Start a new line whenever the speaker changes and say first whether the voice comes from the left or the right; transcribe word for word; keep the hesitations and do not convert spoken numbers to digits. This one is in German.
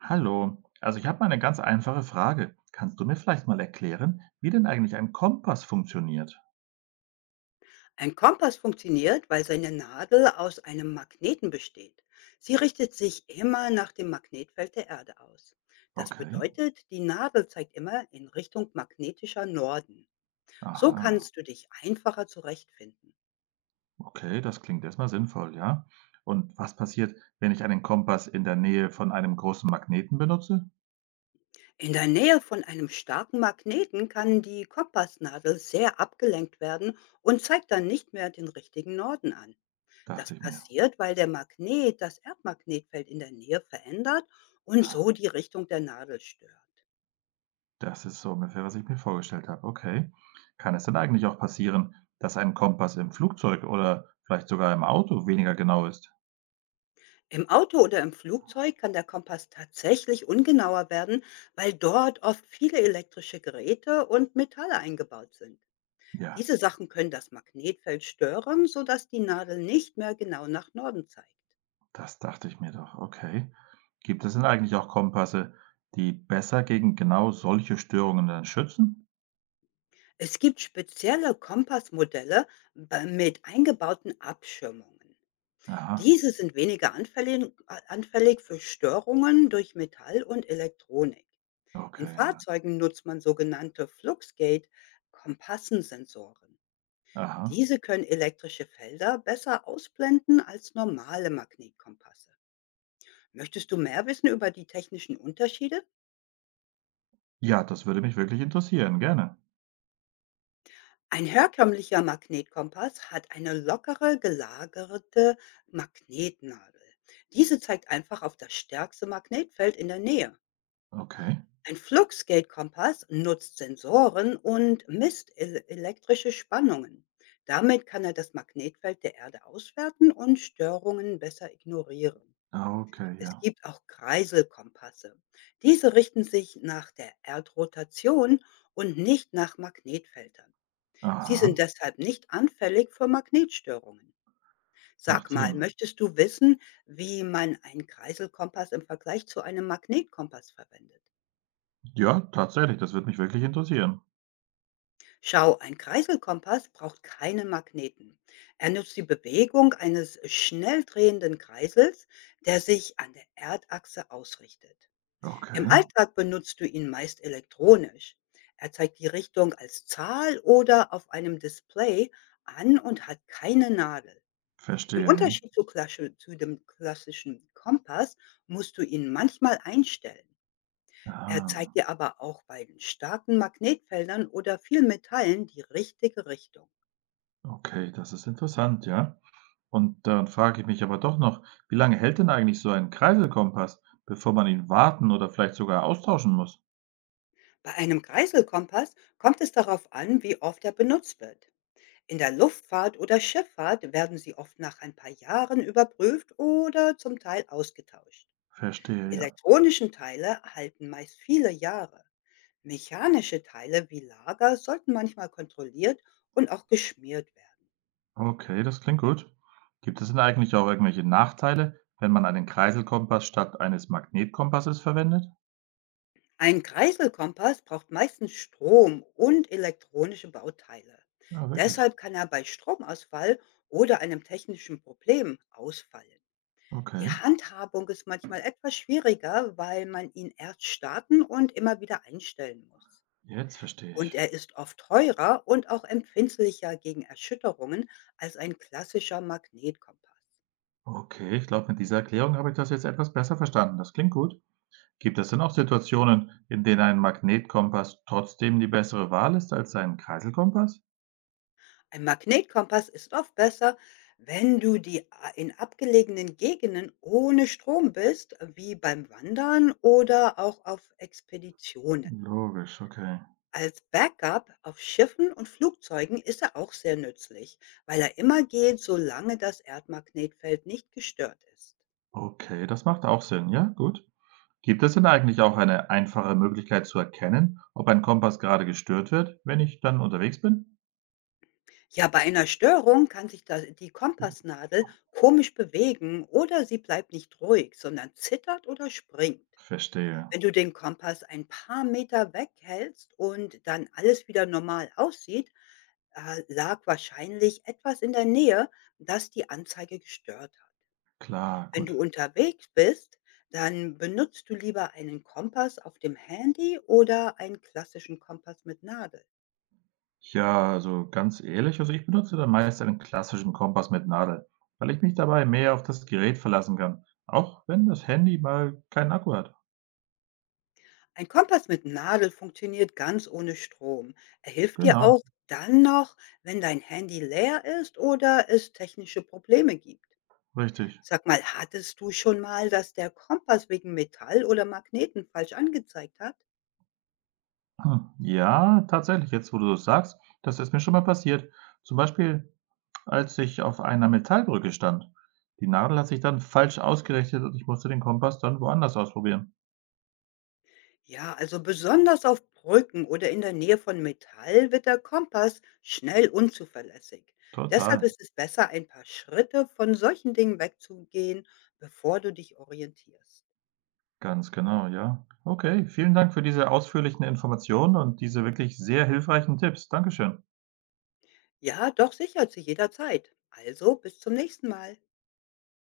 right: Hallo, also ich habe mal eine ganz einfache Frage. Kannst du mir vielleicht mal erklären, wie denn eigentlich ein Kompass funktioniert?
left: Ein Kompass funktioniert, weil seine Nadel aus einem Magneten besteht. Sie richtet sich immer nach dem Magnetfeld der Erde aus. Das
right: Okay,
left: bedeutet, die Nadel zeigt immer in Richtung magnetischer Norden. So
right: aha,
left: kannst du dich einfacher zurechtfinden.
right: okay, das klingt erstmal sinnvoll, ja. Und was passiert, wenn ich einen Kompass in der Nähe von einem großen Magneten benutze?
left: In der Nähe von einem starken Magneten kann die Kompassnadel sehr abgelenkt werden und zeigt dann nicht mehr den richtigen Norden an. Das
right: Dachte ich mir.
left: passiert, weil der Magnet das Erdmagnetfeld in der Nähe verändert und
right: Ah,
left: so die Richtung der Nadel stört.
right: das ist so ungefähr, was ich mir vorgestellt habe. Okay. Kann es denn eigentlich auch passieren, dass ein Kompass im Flugzeug oder vielleicht sogar im Auto weniger genau ist?
left: Im Auto oder im Flugzeug kann der Kompass tatsächlich ungenauer werden, weil dort oft viele elektrische Geräte und Metalle eingebaut sind.
right: Ja.
left: Diese Sachen können das Magnetfeld stören, sodass die Nadel nicht mehr genau nach Norden zeigt.
right: Das dachte ich mir doch, okay. Gibt es denn eigentlich auch Kompasse, die besser gegen genau solche Störungen dann schützen?
left: Es gibt spezielle Kompassmodelle bei- mit eingebauten Abschirmungen.
right: Aha,
left: Diese sind weniger anfällig, äh, anfällig für Störungen durch Metall und Elektronik. In
right: okay, ja.
left: Fahrzeugen nutzt man sogenannte Fluxgate-Kompassensensoren.
right: Aha.
left: Diese können elektrische Felder besser ausblenden als normale Magnetkompasse. Möchtest du mehr wissen über die technischen Unterschiede?
right: Ja, das würde mich wirklich interessieren, gerne.
left: Ein herkömmlicher Magnetkompass hat eine lockere, gelagerte Magnetnadel. Diese zeigt einfach auf das stärkste Magnetfeld in der Nähe.
right: Okay.
left: Ein Fluxgate-Kompass nutzt Sensoren und misst el elektrische Spannungen. Damit kann er das Magnetfeld der Erde auswerten und Störungen besser ignorieren.
right: Ah, okay, ja.
left: Es gibt auch Kreiselkompasse. Diese richten sich nach der Erdrotation und nicht nach Magnetfeldern. Sie sind
right: Aha,
left: deshalb nicht anfällig für Magnetstörungen. Sag
right: macht
left: mal,
right: Sinn.
left: möchtest du wissen, wie man einen Kreiselkompass im Vergleich zu einem Magnetkompass verwendet?
right: Ja, tatsächlich, das würde mich wirklich interessieren.
left: Schau, ein Kreiselkompass braucht keinen Magneten. Er nutzt die Bewegung eines schnell drehenden Kreisels, der sich an der Erdachse ausrichtet. Im
right: Okay,
left: Alltag benutzt du ihn meist elektronisch. Er zeigt die Richtung als Zahl oder auf einem Display an und hat keine Nadel. Im
right: verstehe, ja.
left: Unterschied zu, klasche- zu dem klassischen Kompass musst du ihn manchmal einstellen. Er
right: Ah,
left: zeigt dir aber auch bei den starken Magnetfeldern oder viel Metallen die richtige Richtung.
right: okay, das ist interessant, ja. Und dann frage ich mich aber doch noch, wie lange hält denn eigentlich so ein Kreiselkompass, bevor man ihn warten oder vielleicht sogar austauschen muss?
left: Bei einem Kreiselkompass kommt es darauf an, wie oft er benutzt wird. In der Luftfahrt oder Schifffahrt werden sie oft nach ein paar Jahren überprüft oder zum Teil ausgetauscht. Die
right: Verstehe, ja.
left: elektronischen Teile halten meist viele Jahre. Mechanische Teile wie Lager sollten manchmal kontrolliert und auch geschmiert werden.
right: Okay, das klingt gut. Gibt es denn eigentlich auch irgendwelche Nachteile, wenn man einen Kreiselkompass statt eines Magnetkompasses verwendet?
left: Ein Kreiselkompass braucht meistens Strom und elektronische Bauteile.
right: Ah, wirklich?
left: Deshalb kann er bei Stromausfall oder einem technischen Problem ausfallen. Die
right: Okay,
left: Handhabung ist manchmal etwas schwieriger, weil man ihn erst starten und immer wieder einstellen muss.
right: jetzt verstehe
left: Und
right: ich.
left: er ist oft teurer und auch empfindlicher gegen Erschütterungen als ein klassischer Magnetkompass.
right: Okay, ich glaube, mit dieser Erklärung habe ich das jetzt etwas besser verstanden. Das klingt gut. Gibt es denn auch Situationen, in denen ein Magnetkompass trotzdem die bessere Wahl ist als ein Kreiselkompass?
left: Ein Magnetkompass ist oft besser, wenn du die a- in abgelegenen Gegenden ohne Strom bist, wie beim Wandern oder auch auf Expeditionen.
right: Logisch, okay.
left: Als Backup auf Schiffen und Flugzeugen ist er auch sehr nützlich, weil er immer geht, solange das Erdmagnetfeld nicht gestört ist.
right: Okay, das macht auch Sinn, ja, gut. Gibt es denn eigentlich auch eine einfache Möglichkeit zu erkennen, ob ein Kompass gerade gestört wird, wenn ich dann unterwegs bin?
left: Ja, bei einer Störung kann sich das, die Kompassnadel komisch bewegen oder sie bleibt nicht ruhig, sondern zittert oder springt.
right: Verstehe.
left: Wenn du den Kompass ein paar Meter weghältst und dann alles wieder normal aussieht, äh, lag wahrscheinlich etwas in der Nähe, das die Anzeige gestört hat.
right: Klar,
left: Wenn du
right: gut.
left: unterwegs bist, dann benutzt du lieber einen Kompass auf dem Handy oder einen klassischen Kompass mit Nadel.
right: Ja, also ganz ehrlich, also ich benutze dann meist einen klassischen Kompass mit Nadel, weil ich mich dabei mehr auf das Gerät verlassen kann, auch wenn das Handy mal keinen Akku hat.
left: Ein Kompass mit Nadel funktioniert ganz ohne Strom. Er hilft dir
right: Genau,
left: auch dann noch, wenn dein Handy leer ist oder es technische Probleme gibt.
right: richtig.
left: Sag mal, hattest du schon mal, dass der Kompass wegen Metall oder Magneten falsch angezeigt hat?
right: Hm. Ja, tatsächlich, jetzt wo du das sagst, das ist mir schon mal passiert. Zum Beispiel als ich auf einer Metallbrücke stand. Die Nadel hat sich dann falsch ausgerichtet und ich musste den Kompass dann woanders ausprobieren.
left: Ja, also besonders auf Brücken oder in der Nähe von Metall wird der Kompass schnell unzuverlässig. Deshalb
right: Total,
left: ist es besser, ein paar Schritte von solchen Dingen wegzugehen, bevor du dich orientierst.
right: ganz genau, ja. Okay, vielen Dank für diese ausführlichen Informationen und diese wirklich sehr hilfreichen Tipps. Dankeschön.
left: Ja, doch sichert sich jederzeit. Also bis zum nächsten Mal.